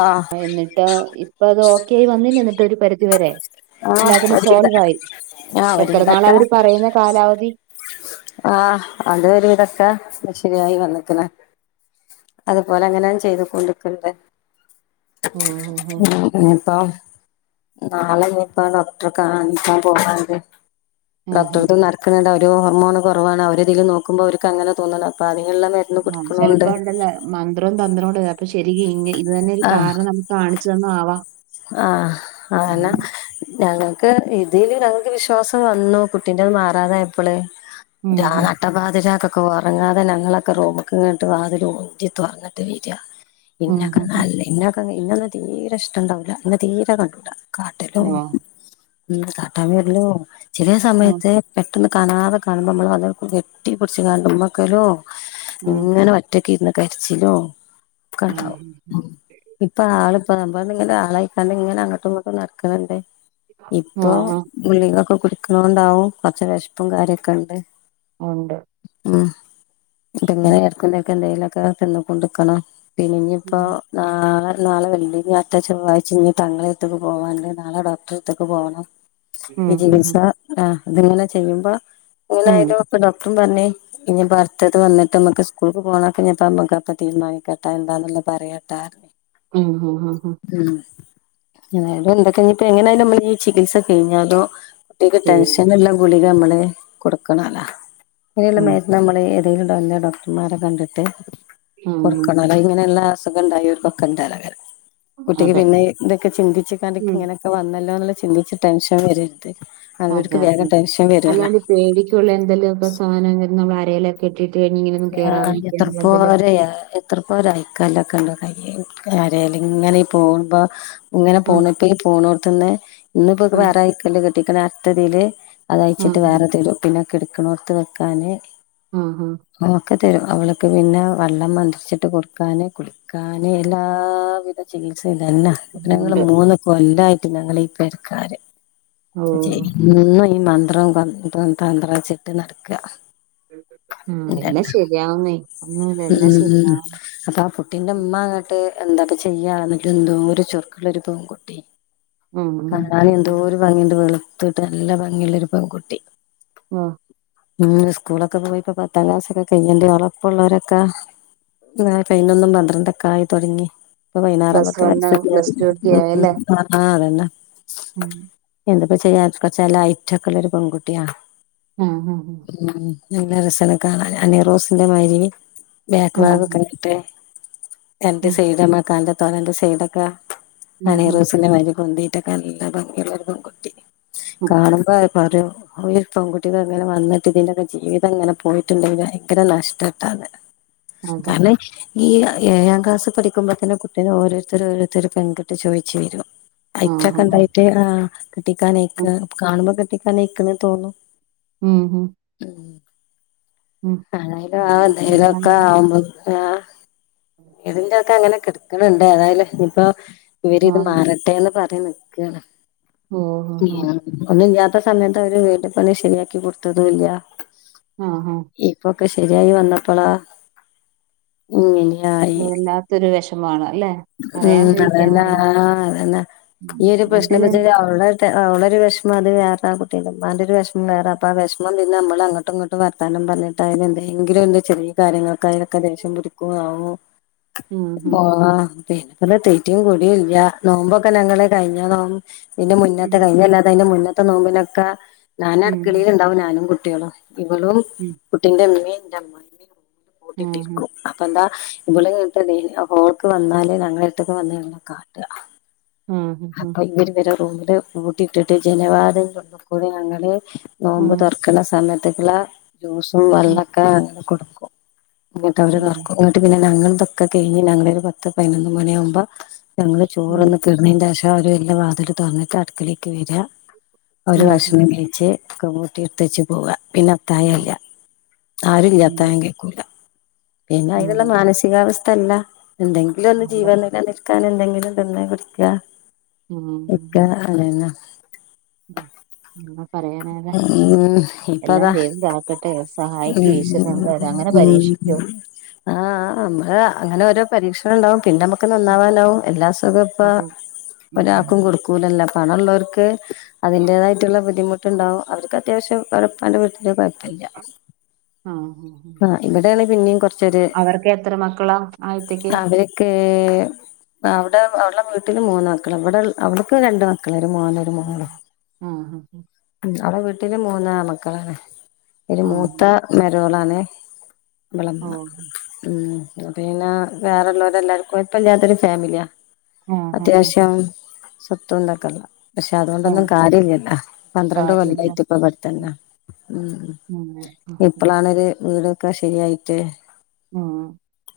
ആഹ് അ എന്നിട്ട് ഇപ്പ അത് ഓക്കായി വന്നീന് ന്നിട്ടൊരു പരിധി വരെ ആഹ് എല്ലാത്തിനും ഒരുവിധ സോൾവായി ആഹ് എത്ര നാള അവര് പറയുന്ന കാലാവധി ആ അത് ഒരുവിതൊക്കെ ശ രിയായി വന്ന്ക്ക്ണ് അതുപോലെങ്ങനെ ചെയ്ത് കൊണ്ട്ക്ക് ണ്ട് [unintelligible] പ്പ നളെനിപ്പാ ഡോക്ടറെ കാണിക്കാൻ പോകാണ്ട് ഡോക്ടറത്ക് നടക്ക്ണ് ണ്ട് ഒരു ഹോർമോണ് കൊറവാണ് അവരെതീല് നോക്കുമ്പോ ഓർക്കങ്ങനെ തോന്ന്ണപ്പ ആ ചെലപ്പോണ്ടല്ലൊ മന്ത്രവും തന്ത്രംണ്ട് അപ്പൊ ശെരി ഇ ഇങ്ങനെ അത് തന്നെ ഒരു കാരണം നമുക്ക് കാണിച്ചന്ന ആവാം ആ ആന ഉം. ഞങ്ങ ഇതില് ഞങ്ങക്ക് വിശ്വാസം വന്നു കുട്ടീൻ്റത് മാറാതായപ്പള് ഉം ര ഹും. നട്ടപാതിരാക്ക് ക്കെ ഉറങ്ങാതെ ഞങ്ങളൊക്കെ റൂമ്ക്ക് ങ്ങ്ട്ട് വാതില് ഉന്തി തൊറന്നിട്ട് വരാ ഉം ഇന്നൊക്കെ ഹും ഹും. നല്ല ഇന്നൊക്കെ ഇന്നൊന്നും തീരെ ഇഷ്ടണ്ടാവൂലാ ഇന്നെ തീരെ കണ്ടൂട ഓ കാട്ടലും ന്നെകാട്ടാവെര്ലും ചെലേ ആ സമയത്ത് പെട്ടെന്ന് കാണാതെ കാണുമ്പോ മ്മളെവന്ന് കെട്ടിപ്പിടിച്ച് മ്മക്കലും ആ ഇങ്ങനെ വറ്റ ന്ന് കര്ച്ചിലുംക്കെണ്ടാവും മ് ഇപ്പൊ ആള്പ്പൊ ബ്ട്ന്ന് ങ്ങനെ ആളായിട്ടാണ്ട്ങ്ങനെ അങ്ങോട്ട്ങ്ങോട്ടും നടക്ക്ണ് ണ്ട് ആ ഇപ്പൊ ആ ആ ഗു ളികൊക്കെ കുടച്ച് വ [unintelligible] ണ്ടാവും പക്ഷേ വെശപ്പും കാര്യക്കെണ്ട് ഉണ്ട് ഉം ഉം. ഇടക്കും തലക്കും എന്തേലൊക്കെതിന്ന് കൊഡി രിക്കണം പിന്നിപ്പോ നാളെ നാളെ വെള്ളി അട്തെച്ചൊവ്വാ ചെനി തങ്കളെടുത്തേക്ക് പോവാണ്ട് നാളെ ഡോക്ടർത്തേക്ക് പോണം ഉം ഈ ഉം ചികിത്സ ഉം ആ ഇത്ങ്ങനെ ചെയ്യുമ്പൊ ഉം ഇങ്ങനെയാലുംപ്പൊ ഡോക്ട്റും പറഞ്ഞ് ഇനി ഭർത്തത്ത് വന്നിട്ട്മ്മക്ക് സ്കൂൾക്ക് പോണാകെനിപ്പ അമ്മുക്കക്കെ തീരുമാനിക്കട്ടെ എന്താന്നുള്ളത് പറയാട് [unintelligible] മ് ഹ് ഹ് ഹ് എതായലും എന്തൊക്കെഞ്ഞിപ്പ എങ്ങനെയാലും നമ്മളീ ചികിത്സ കഴിഞ്ഞാലോ കുട്ടിക്ക് ഉം ടെൻഷന്ള്ള ഗുളികമ്മള് കൊടുക്കണല്ല ഇങ്ങനെയുള്ള ഉം മരു നമ്മള് ഇതീലുണ്ടാവുന്ന ഡോക്ടർമാരെ കണ്ടിട്ട് ഉം ഹും ഹും. കൊടുക്കണോലോ ഇങ്ങനെയുള്ള അസുഖണ്ടയോൾക്ക് പക്ക കുട്ടിക്ക് അതെ പിന്നെ ഇതൊക്കെ ചിന്തിച്ചണ്ട ഉം ഇങ്ങനൊക്കെ വന്ന- അല്ല ചിന്തിച്ച് ടെൻഷൻ വര. അതെ അതെ അതെ അല്ലാണ്ട് പേടിക്കുള്ള എന്തെലുമൊക്കെ സാധനം നമ്മൾ അരയിലൊക്കെ ഇട്ടി- ആ എത്ര പോരെയ എത്ര പോര ആയിക്കല്ലക്കല്ല. അയ്യ കരല്ല ഇങ്ങനെ പോകുമ്പോ ഇങ്ങനെ ആ പോണപ്പ പോണോടുത്തന്ന്. ഇന്ന് ഇപ്പോ ആ വേറെ അയക്കല്ലോ കിട്ടിക്ക അർഥതിൽ അത് ആ അയച്ചിട്ട് വേറെ തരും പിന്നെ- കിടക്കണോർത്ത് വെക്കാൻ. ആഹ ഹഹ നക്കെ തരും അവൾക്ക് പിന്നെ വെള്ളം മന്ത്രിച്ചിട്ട് കൊടുക്കാന് കുളിക്കാന് എല്ലാ- ധ ചികിത്സ ഇ തന്നെ ഞങ്ങള്ൾ ഉണ്ട് മൂന്നൊക്കെ എല്ലായിട്ട് ഞങ്ങളി പെരക്കാര്. ഓ ഓ, ഓ. ഈ മന്ത്രം കൊ തന്ത്രം വെച്ചിട്ട് നടക്ക. മ് ആ എല്ലാം ശരിയാവുന്നേ ഒന്നുംല്ല ഉം എല്ലാം ഉം ഉം ഉം ശരിയാവന്ന്. അപ്പൊ ആ കുട്ടീന്റെ ഉമ്മ അങ്ങട്ട് എന്താപ്പ ചെയ്യാ ന്നട്ട എന്തോരു ചുറുക്കുള്ളൊ പെൺകുട്ടി യെനി. മ് മ് ഭംഗിട്ട് വളുത്തിട്ട് നല്ല ഭംഗിയുള്ളരു പെൺകുട്ടി. ആഹ് ഉം സ്കൂളൊക്കെ പോയിപ്പോ പത്താം ക്ലാസ്സൊക്കെ കഴഞ്ഞണ്ട ഒളപ്പമുള്ളവരൊക്കെ- കനൊന്നും പന്ത്രണ്ടക്ക ആയി തുടങ്ങി. വൈനാറാവു പ്ലസ് വൺ പ്ലസ് ടു പൊത്ത് [unintelligible] ആ അതന്നെ. മ് എന്തപ്പ ചെയ്യാ കുറച്ച ലൈറ്റൊക്കെുള്ളള്ള ഒരു പെൺകുട്ടിയാ. ആഹ ഹഹ ഹ ഉം നല്ല രസകാണാ അനീറോസിന്റെ മാതിരി ബാക്ക് ആ, ബാഗ ഒക്കെിട്ടെ. എന്റെ ഉം, സൈഡ മ കണ്ടത്തോള എന്റെ സൈഡൊക്കെ ഉം, ഉം, ആീറോസിന്റെ മരി പൊന്തി - മറ്റക്കെ നല്ല ഭംഗിയുള്ള ഒരു പെൺകുട്ടി ഉം. കാണുമ്പോ- പറയ ഒരു പൺകുട്ടികൾങ്ങനെ വിട്ട് ഇതിറെൊക്കെ ജീവിതം ഇങ്ങനെ പോയിട്ടുണ്ടെങ്കിൽ ഭയങ്കര നഷ്ടട്ടാ. അതെ കാരണ ഈ ഏഴാം ക്ലാസ്സിൽ പഠിക്കുമ്പോ തന്നെ കുട്ടീെ ഓരോരുത്തർ ഓരോരുത്തർ പെകിട്ട് ചോദിച്ചു വരും. ആ ആ അഐച്ചൊക്കെ എണ്ടായിട്ട് ആ കിട്ടിക്കാനേക്ക് ഉം, കാണുമ്പോ കെട്ടിക്കാനേക്കുന്നന്ന് തോന്നു. മ് മ് ആ ആ എന്ത് നേരോക്കെ ചെയ്യണമെന്ന് അറിയാം. ആവുമ്പോ ആ - ഇതിന്റെ ഒക്കെ അങ്ങനെ കിടുക്കണണ്ട് അതായാലും ഇയിപ്പോൊ ഇവര് ആ ഇത് മാറട്ടെ എന്ന് പറയുന്നു. ക്കാണ് ഓ ഓ ഓ. [unintelligible] പണില്ല ഇത്ര സമയത്ത് അവര് വീട് പണി ശരിയാക്കി കൊടുത്തതുല്ല. ആ ആ ഇപ്പൊക്കെ ശരിയായി വന്നപ്പോളാ ഇങ്ങനീ ആയി വല്ലാത്തൊരു വിഷമാണ് അല്ലെ മ് പറയാണ്ടിരിക്കാൻ അതന്നാ വയ്യ ആ അതന്നെ ഉം ഈ ഒരു പ്രശ്ന എന്തേലും പച്ചത് അവടെ. അവളൊരു വിഷമം അത് വേറെ ആ കുട്ടീ്മാന്റെറെ വിഷമം വേറെ അപ്പൊ ആ വിഷമം പിന്നെ നമ്മൾ അങ്ങോട്ടുംങ്ങട്ട് വർത്താന- പറഞ്ഞിട്ട് അതിന എന്തെങ്കിലും എന്ത ചെറിയ കാര്യങ്ങൾക്ക അതിനൊക്കെ ദേഷം പിടിക്കുക ആവോ? ഉം ആഹ് പിന്നെെ തെറ്റിയും കൂടി ഇല്ല നോമ്പൊക്കെ ഞങ്ങള് കഴിഞ്ഞ നോ- ഇതിന്റെ മുന്നേത്തെ ഉം കഴിഞ്ഞ അല്ലാത അതിന്റെ മുന്നത്തെ നോമ്പിനൊക്കെ ഞാനൻ ഉം ഉം അടക്കിളിൽ ഉണ്ടാവും ഞാനും കുട്ടികളും. ഇവളും ഉം കുട്ടിന്റെ മ്മീം അമ്മായ ആഹ് പോട്ടിട്ടക്ക അപ്പൊന്താ? ഇവിള കേട്ട ഹോൾക്ക് വന്നാലല് ഞങ്ങള ട്ടൊക്ക് വന്ന കാട്ട. ആഹ് ആഹ് അപ്പൊ ഇവര് വരെ റൂമില് കൂട്ടി ഇട്ടിട്ട് ജനവാദം കൊണ്ടപ്പോല ഞങ്ങള- നോമ്പ് ആഹ് തുറക്കണ സമയത്തേക്കുള്ള ജ്യൂസും ആഹ് വെള്ളൊക്കെ കൊടുക്കും. ഇങ്ങോട്ട് ആഹ് അവര്ർക്കും ഇങ്ങോട്ട് പിന്നെ ഞങ്ങൾ പൊക്കെ കഴിഞ്ഞ് ഞങ്ങളരു പത്ത് പതിനൊന്ന് മണിയാവുമ്പോ - ഞങ്ങള് ഉം ചോറൊന്നും തിന്നേന്റെ ശേഷം അവ എല്ലാം വാതിട്ട് തുറന്നിട്ട് അടുക്കയിലേക്ക് വരാ - ഒരു ഉം വർഷം ജഴച്ച് ക കൂട്ടിർത്തച്ച് പോവാ പിന്നെത്തായല്ല. ഉം ഉം ആരല്ലാത്താൻ കേൾക്കൂല പിന്നെ ഇതിനുള്ള ഉം മാനസികാവസ്ഥയല്ല. എന്തെങ്കിലും,, ഒന്ന്, അവിടെ ജീവൻ, നിലനിൽക്കാൻ, എന്തെങ്കിലും, തന്നെ, കുടിക്കാ ഉം ഇക്ക, അതന്ന പറയാനതെ, ഉം എല്ലാം, ഇപ്പതാ ദൈവതാക്കട്ടെ, സഹായിക്ക, ഈശരുന്നു, അ, അങ്ങനെ, പരീക്ഷ ആഹ, നമ്മള്, അങ്ങനെ, ഓരോ, പരീക്ഷ ണ്ടാവും, പിന്നെ, നമുക്ക്, നന്നാവാനാവും, എല്ലാ, അസുഖവും, ഇപ്പം, അതെ ഒരാൾക്കും, ഉം കൊടുക്കൂലല്ലാം പണള്ളോർക്ക്, അതിന്റേതായിട്ടുള്ള, ബുദ്ധിമുട്ടുണ്ടാവും, അവർക്ക്, അത്യാവശ്യം, ലപ്പാ കുഴപ്പില്ല, ആഹ് ആ, ഇവിടെയണ, പിന്നെയും, കൊറച്ചൊരു അവർക്ക് എത്ര മക്കളാ ആദ്യത്തേക്ക് അവയൊക്കെ, അവിടെ, അവവിടെ വീട്ടിൽ, മൂന്ന് മക്കൾ, അവിടെവിടുക്കും, രണ്ട്, മക്കളായി ആഹ, ആ അവിടെ, വീട്ടില്, മൂന്ന്, മക്കളാണ്, ഒരു, ആഹ് മൂത്ത, ആഹ് മരോളാണ് ളമ്മ, ഓഹ് ഉം, പിന്നെ, വേറെള്ളവരെ, എല്ലാർക്കും, കൊഴപ്പല്യ ല്ലാത്തൊരു, ഫാമിലിയാ ആ ആ ആ അത്യാവശ്യം, സ്വത്ം, ഉണ്ടാക്കല്ല, പക്ഷെ, ആ അതുകൊണ്ടൊന്നും, കാര്യല്ലല്ല അ, കാര്യല്ല. കൊല്ലായിട്ട്, ഇപ്പപാട്തന്നയാ, പടുത്തന്നെ, ഉം ഉ, ഇപ്പളാണ്, വീട് ക്കെ, ശരിയായിട്ട് ആഹ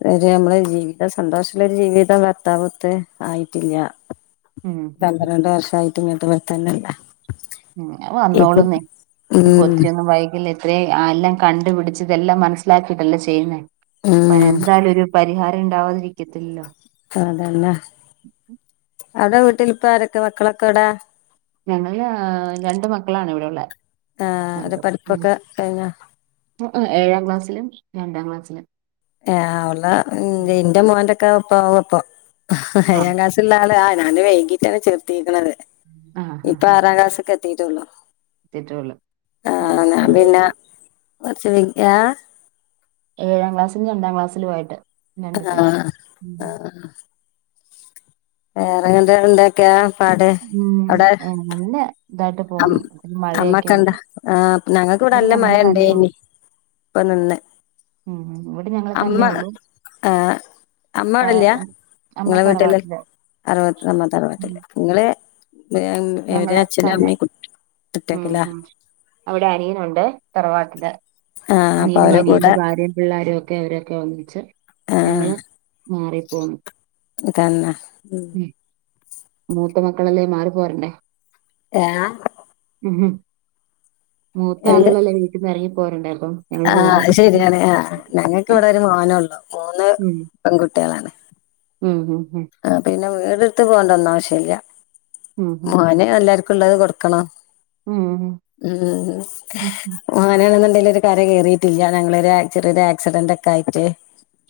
ശര്, നമ്മള്, ജീവിക്ക, സന്തോഷുള്ളൊരു, ജീവിതം, വത്താമത്ത, ആയിട്ടില്ല ഉം ഉം ഉം പന്ത്രണ്ട്, വർഷം, ആയിട്ട്, മട്ട, വർത്തന്നല്ല ഉ, വന്നോളന്നേ, ഇപ്പൊ, ഒത്തിരിയൊന്നും, വൈകല് അതെ ആ എല്ലാം കണ്ടുപിടിച്ചിതെല്ലാം മനസ്സിലാക്കിയിട്ടല്ലേ ചെയ്യുന്നേ ഉം അപ്പതിനന്തായാലൊരു പരിഹാരം ഇണ്ടാവാതിരിക്കത്തില്ലല്ലോ അതന്നെ അവ്ടെ വീട്ടിലിപ്പാരൊക്കെ മക്കളൊക്കെ എവ്ടെ ഞങ്ങള്‌ ഏ രണ്ട് മക്കളാണ് ഇവടുള്ളേ ആഹ് അവരെ ഞങ്ങക്ക് പഠിപ്പൊക്കെ കഴിഞ്ഞോ ഏഴാം ക്ലാസ്സിലും, രണ്ടാം ക്ലാസ്സിലും. ഏ അവള്ടെ ഉം ഇന്റെ മോന്റെക്കെ ഒപ്പാവപ്പം ആ ഏയ്യാം ക്ലാസിള്ള ആള് ആ ഞാനും വൈകിട്ടാണ് ചേർത്തീക്ണത് ആ ഇപ്പൊ ആറാം ക്ലാസ്ക്കെത്തി ട്ടൊള്ളൂ എത്തിട്ടൊള്ളു മ് പിന്നെ മ് [unintelligible] ഏഴാം ക്ലാസിലും രണ്ടാം ക്ലാസ്സിലു ആയിട്ട് ആ രണ്ടു പേര് ഉം ആ വേറെങ്ങട്ട് എന്തെക്കയാ ഉം എന്നെ അം അമ്മ കണ്ടാ ആ ഞങ്ങക്ക് ഇവടെ ഇവിടെ നല്ല ഞങ്ങള് തന്നെ ഉള്ളു മഴണ്ടേനി ഇപ്പം ന്ന്ന്ന് ഉം, ഉം ഇവടിം ഞങ്ങള് തന്നെയൊള്ളൂ ആഹ് അമ്മ അവിടല്യാ നിങ്ങളെ വീട്ടില് തറവാട്ടില് അറു [unintelligible] അമ്മത്തറവാട്ടില് ഉം ഇങ്ങള് [unintelligible] ഇവര് ഞങ്ങള് അച്ഛനും തന്നെ അമ്മിം ഉം, ഉം, അവിടെ, അനിയനുണ്ട് തറവാട്ടില് ആഹ് അപ്പൊ അനിയനും അവരെ അനിയന്റെ കൂടെ ഭാര്യയും പിള്ളാരൊക്കെ അവരൊക്കെ ഒന്നിച്ച് ഞങ്ങള് മാറിപ്പോന്നു അതന്നെ ഉം മൂത്ത മക്കളല്ലേ മാറി പോര്ണ്ടേ ഹാ ഉം മൂത്ത ആളുകളല്ലേ വീട്ടിന്ന് എറങ്ങി പോരണ്ടെ ആ, അയ്ശെരിയാണ് ആഹ ഞങ്ങക്ക് ഇവിടെ ഉം ഒരു മോനൊള്ളു മൂന്ന് ഉം പെൺകുട്ടിളാണ് ഉം, ഹും ആ പിന്നെ വീട്‌ട്ത്ത് പോണ്ടന്നും ആവശ്യല്ല ഉം ഉം മോന് എല്ലാർക്കും. ഇള്ളത്കൊട്ക്കണം ഉം ഉം ഹും ഹും. ഉം [unintelligible] ഒരു കരകേറിട്ടില്യ ഞങ്ങളൊരു ചെറിയൊരു ആക്സിഡന്റ് ഒക്കെ ആയിട്ട്.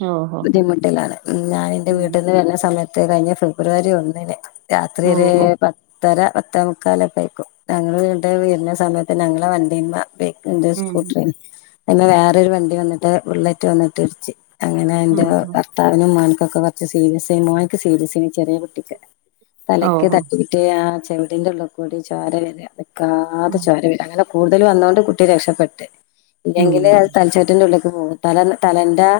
ഓഹോ ബുദ്ധിമുട്ടിലാണ് മ് ഞാനിന്റെ വീട്ടിന്ന് വര്ന്ന സമയത്ത് കഴിഞ്ഞ ഫെബ്രുവരി ഒന്നിന് രാത്രി ഒരു ഓഹോ പത്തര പത്തേമുക്കാല് ഒകൈക്കും ഞങ്ങള് വീടെ വെരുന്ന സമയത്തന്നെ ഞങ്ങളെ വണ്ടിമ്മ എന്റെ ഉം സ്കൂട്ടറേനി അയിമേ വേറൊരു വണ്ടി വന്നിട്ട് ബുള്ളറ്റ് വന്നിട്ട്ട്ച്ച്. അങ്ങനെ ഉം എന്റെറെ ഉം. ഭർത്താവിനും എന്റെ മോന്ക്കൊക്കെ കൊറച്ച് സീര സേനി മോൻക്ക് സീരസേനി ചെറിയ കുട്ടിക്ക്. തലയ്ക്ക് ഓഹോ തട്ടിട്ട് ആ ചെവിടിന്റെ ഉള്ളിക്കൂടി ചോര വെര നിക്കാതെ ഉം ചോര വെര അങ്ങനെ കൂടുതൽ വന്നോണ്ട് കുട്ടി രക്ഷപ്പെട്ട് ഉം ഇല്ലെങ്കില് അത് തലച്ചോറ്റിന്റെ ഉള്ള്ക്ക് പോവും തല തലന്റെ ആ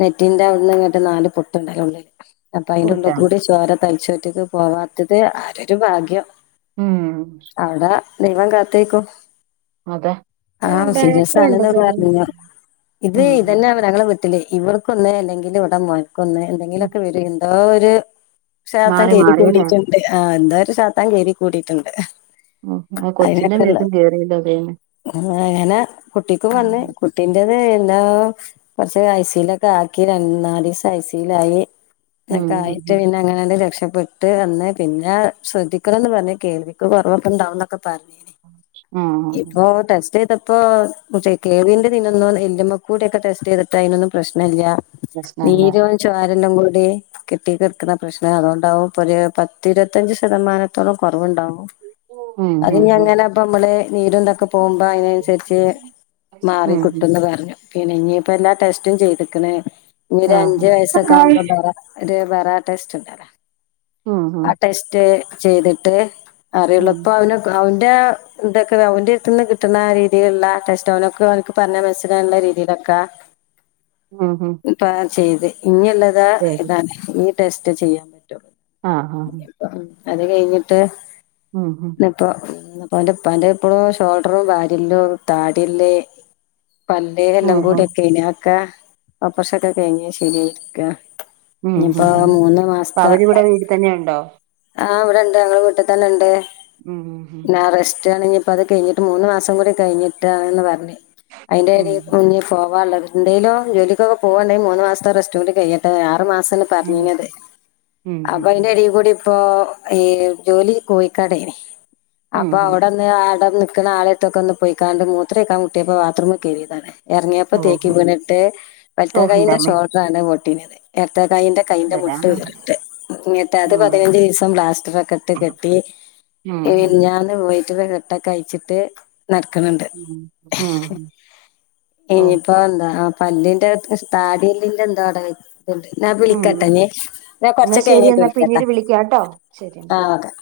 നെറ്റിന്റെ അവിട്ന്ന്ങ്ങട്ട് നാല് പൊട്ടുണ്ടലോ ഉള്ളില് അപ്പൊ ഓ, അയിന്റെ ഇതാണ് ഉള്ളൂകൂടി ചോര തയ്ച്ചോറ്റ്ക്ക് പോവാത്തത് ആരേരു ഭാഗ്യം. ഉം അവിടാ ദൈവംകാത്തേക്കും. അതെ ഏഹ് ആഹ ബാറ്ററി ഉണ്ടോ സീരിയസാണെന്ന് ചെറിയ പറഞ്ഞു ഇത് ഉം ഉം, ഇതന്നെ ഞങ്ങളെ വി ട്ടിൽ ഇവർക്കൊന്ന് അല്ലെങ്കിൽ ഇവിടെ മോൻക്കൊന്ന് ഉം. എന്തെങ്കിലൊക്കെ വരും എന്തോ ഒരു ഇത് ശാത്താൻ മാറി കേരി മാറിയല്ലേ കൂടിയിട്ട്ണ്ട് ആ എന്തൊരു ശാത്താൻ കേരി കൂടിയിട്ടുണ്ട്. ഉം ആ അതിനൊക്കെള്ള കൊച്ചിന്റെമേത്തും കേറിയല്ലോ ദൈവമേ അങ്ങനെ കുട്ടിക്കും വന്ന്കുട്ടി ന്റത് എന്താ കൊറച്ച് ഐസിലൊക്കെ ആക്കി നാലീസം ഐസിലായി. ങ്ങനക്കായിട്ട് ഉം പിന്നങ്ങനാണ്ട് രക്ഷപ്പെട്ട് വിട്ട് വന്ന് പിന്നെ ശ്രദ്ധിക്കണംന്ന് പറഞ്ഞ്ക്ക് കേൾവിക്ക് കൊറവൊക്കെ ഇണ്ടാവുന്നൊക്കെ ഉണ്ടാവുന്നൊക്കെ... പറഞ്ഞിനിം ആഹ് ഇപ്പോ ടെസ്റ്റ് ചെയ്തപ്പോ ഇപ്പൊ കെൾവിന്റെതിനൊന്നും എല്ല്മ്മകൂടൊക്കെ ടെസ്റ്റ് ചെയ്തിട്ട് അതിനൊന്നും പ്രശ്നല്ല. പ്രശ്നല്ല നീര് ചോരെല്ലാം കൂ [unintelligible] കിടക്കുന്ന പ്രശ്നം അതുകൊണ്ടാവും ഇപ്പൊ ഒരു പത്തിരുപത്തഞ്ച് ശതമാനത്തോളം കൊറവുണ്ടാവും. ഉം ഉം ഉം അതിനിങ്ങന ഇപ്പ നമ്മള് നീരന്തൊക്കെ പോകുമ്പോ അയ്നനുസരിച്ച് ഉം ഉം മാറിക്കിട്ടുന്ന് പറഞ്ഞു പിന്നെ ഇനിയിപ്പ എല്ലാ ടെസ്റ്റും ചെയ്തിക്ക്ണ് ഇനിഒരു ആഹ് അഞ്ച് വയസക്കവും ഒരു വേറ ടെസ്റ്റ് ഉണ്ടല്ലോ ഉം ഉം ആ ടെസ്റ്റ് ചെയ്തിട്ട് ഉം അറിയുള്ളുപ്പോ അവനെ അവൻ എ എന്തൊക്കെ ഓന്റെ അടുത്ത് നിന്ന് കിട്ടുന്ന രീതിയിലുള്ള ടെസ്റ്റോനൊക്കെ ഓനിക്ക് എനിക്ക് പറഞാൽ മനസ്സിലാനുള്ള രീതിയിലൊക്കാ. ഹും ഹും. ചെയ്ത് ഇനിള്ളതാ ഇതാണ് ഇനി ടെസ്റ്റ് ചെയ്യാൻ പറ്റൊള്ളൂ ആഹ് അത് കഴിഞ്ഞിട്ട് ഹും ഹും. ഇപ്പൊ ഓന്റെ ഇപ്പാന്റെ ഇപ്പളും ഷോൾഡറും ബാരിയെല്ലും താടി എല്ല് പല്ല് എല്ലാം ഓഹോ കൂടി ഒക്കെയിനു അതൊക്കെ ഓപ്പറേഷൻ ഒക്കെ കഴിഞ് ശരിയായിരിക്കാ. ഉം ഇനിയിപ്പോ ഉം ഉം മൂന്ന് അപ്പൊ മാസത്തെ അവരിവിടെ വീട്ടി തന്നെയുണ്ടോ ആഹ് ഇവിടെണ്ട് ഞങ്ങളെ വീട്ടിൽ തന്നെ ഉണ്ട് ഉം ഉം പിന്നെ റസ്റ്റ് ആണെങ്ക ഇപ്പത് കഴിഞ്ഞിട്ട് മൂന്ന് മാസം കൂടി കഴിഞ്ഞിട്ടാന്ന് പറഞ് ഉം അതിന്റെടി ഉം ഇഞ്ഞി ഫോവാനുള്ള എന്തേലും ജോലിക്കൊക്കെ പോകുണ്ടെങ്കിൽ മൂന്ന് മാസത്തെ റെസ്റ്റ് കൂടി കഴിയട്ടെആറ് മാസം അങ്ങനത്തെ പറഞ്ഞിനത് ഉം ഉം അപ്പൊ ഉം അതിന്റെടിൽ കൂടി ഇപ്പോ ഈ ജോലി കോഴിക്കാടയ്നിം ഉം അപ്പൊ ഉം അവിടെന്ന് അടെ [unintelligible] ആളത്തൊക്കെ ഒന്ന് പോയിക്കാണ്ട് മൂത്രം ഒഴിക്കാൻ മുട്ടിയപ്പോ ബാത്റൂമിൽ കേറിയതാണ് എറങ്ങിയപ്പ ഓഹോ തേക്കിവീണിട്ട് വലത്തെ ഓഹ് കൈന്റെ ന്റമ്മേ ഷോൾഡറാണ് പൊട്ടീന്നത്. എടത്തെ കയ്യിന്റെ കൈയിന്റെ മുട്ട് വരാനുണ്ട് വേറിട്ട്. ഇന്നിട്ടത് ഉം പതിനഞ്ച് ദിവസം ബ്ലാസ്റ്ററൊക്കെ ഇട്ട് കെട്ടി ഉം ഉം മിനിഞ്ഞാന്ന് പോയി. [unintelligible] കെട്ടൊക്കെഴിച്ചട്ട് നടക്ക്ണണ്ട് ഉം ഉം ഓഹ് ഇനിയിപ്പോ എന്താ. പല്ലിന്റെ താടിയെല്ലിന്റെ എന്താ അവിടെ വച്ച് ണ്ട് ഞാൻ ഉം വിളിക്കട്ടൊ ഇഞ്ഞി ഞാൻ എന്നാ കൊറച്ചൊക്കെ ശരി കഴിഞ്ഞിട്ട് എന്നാ വിളിക്കട്ടെ പിന്നീട് വിളിക്കാട്ടോ ശരി ആ എന്നാ ഓക്കെ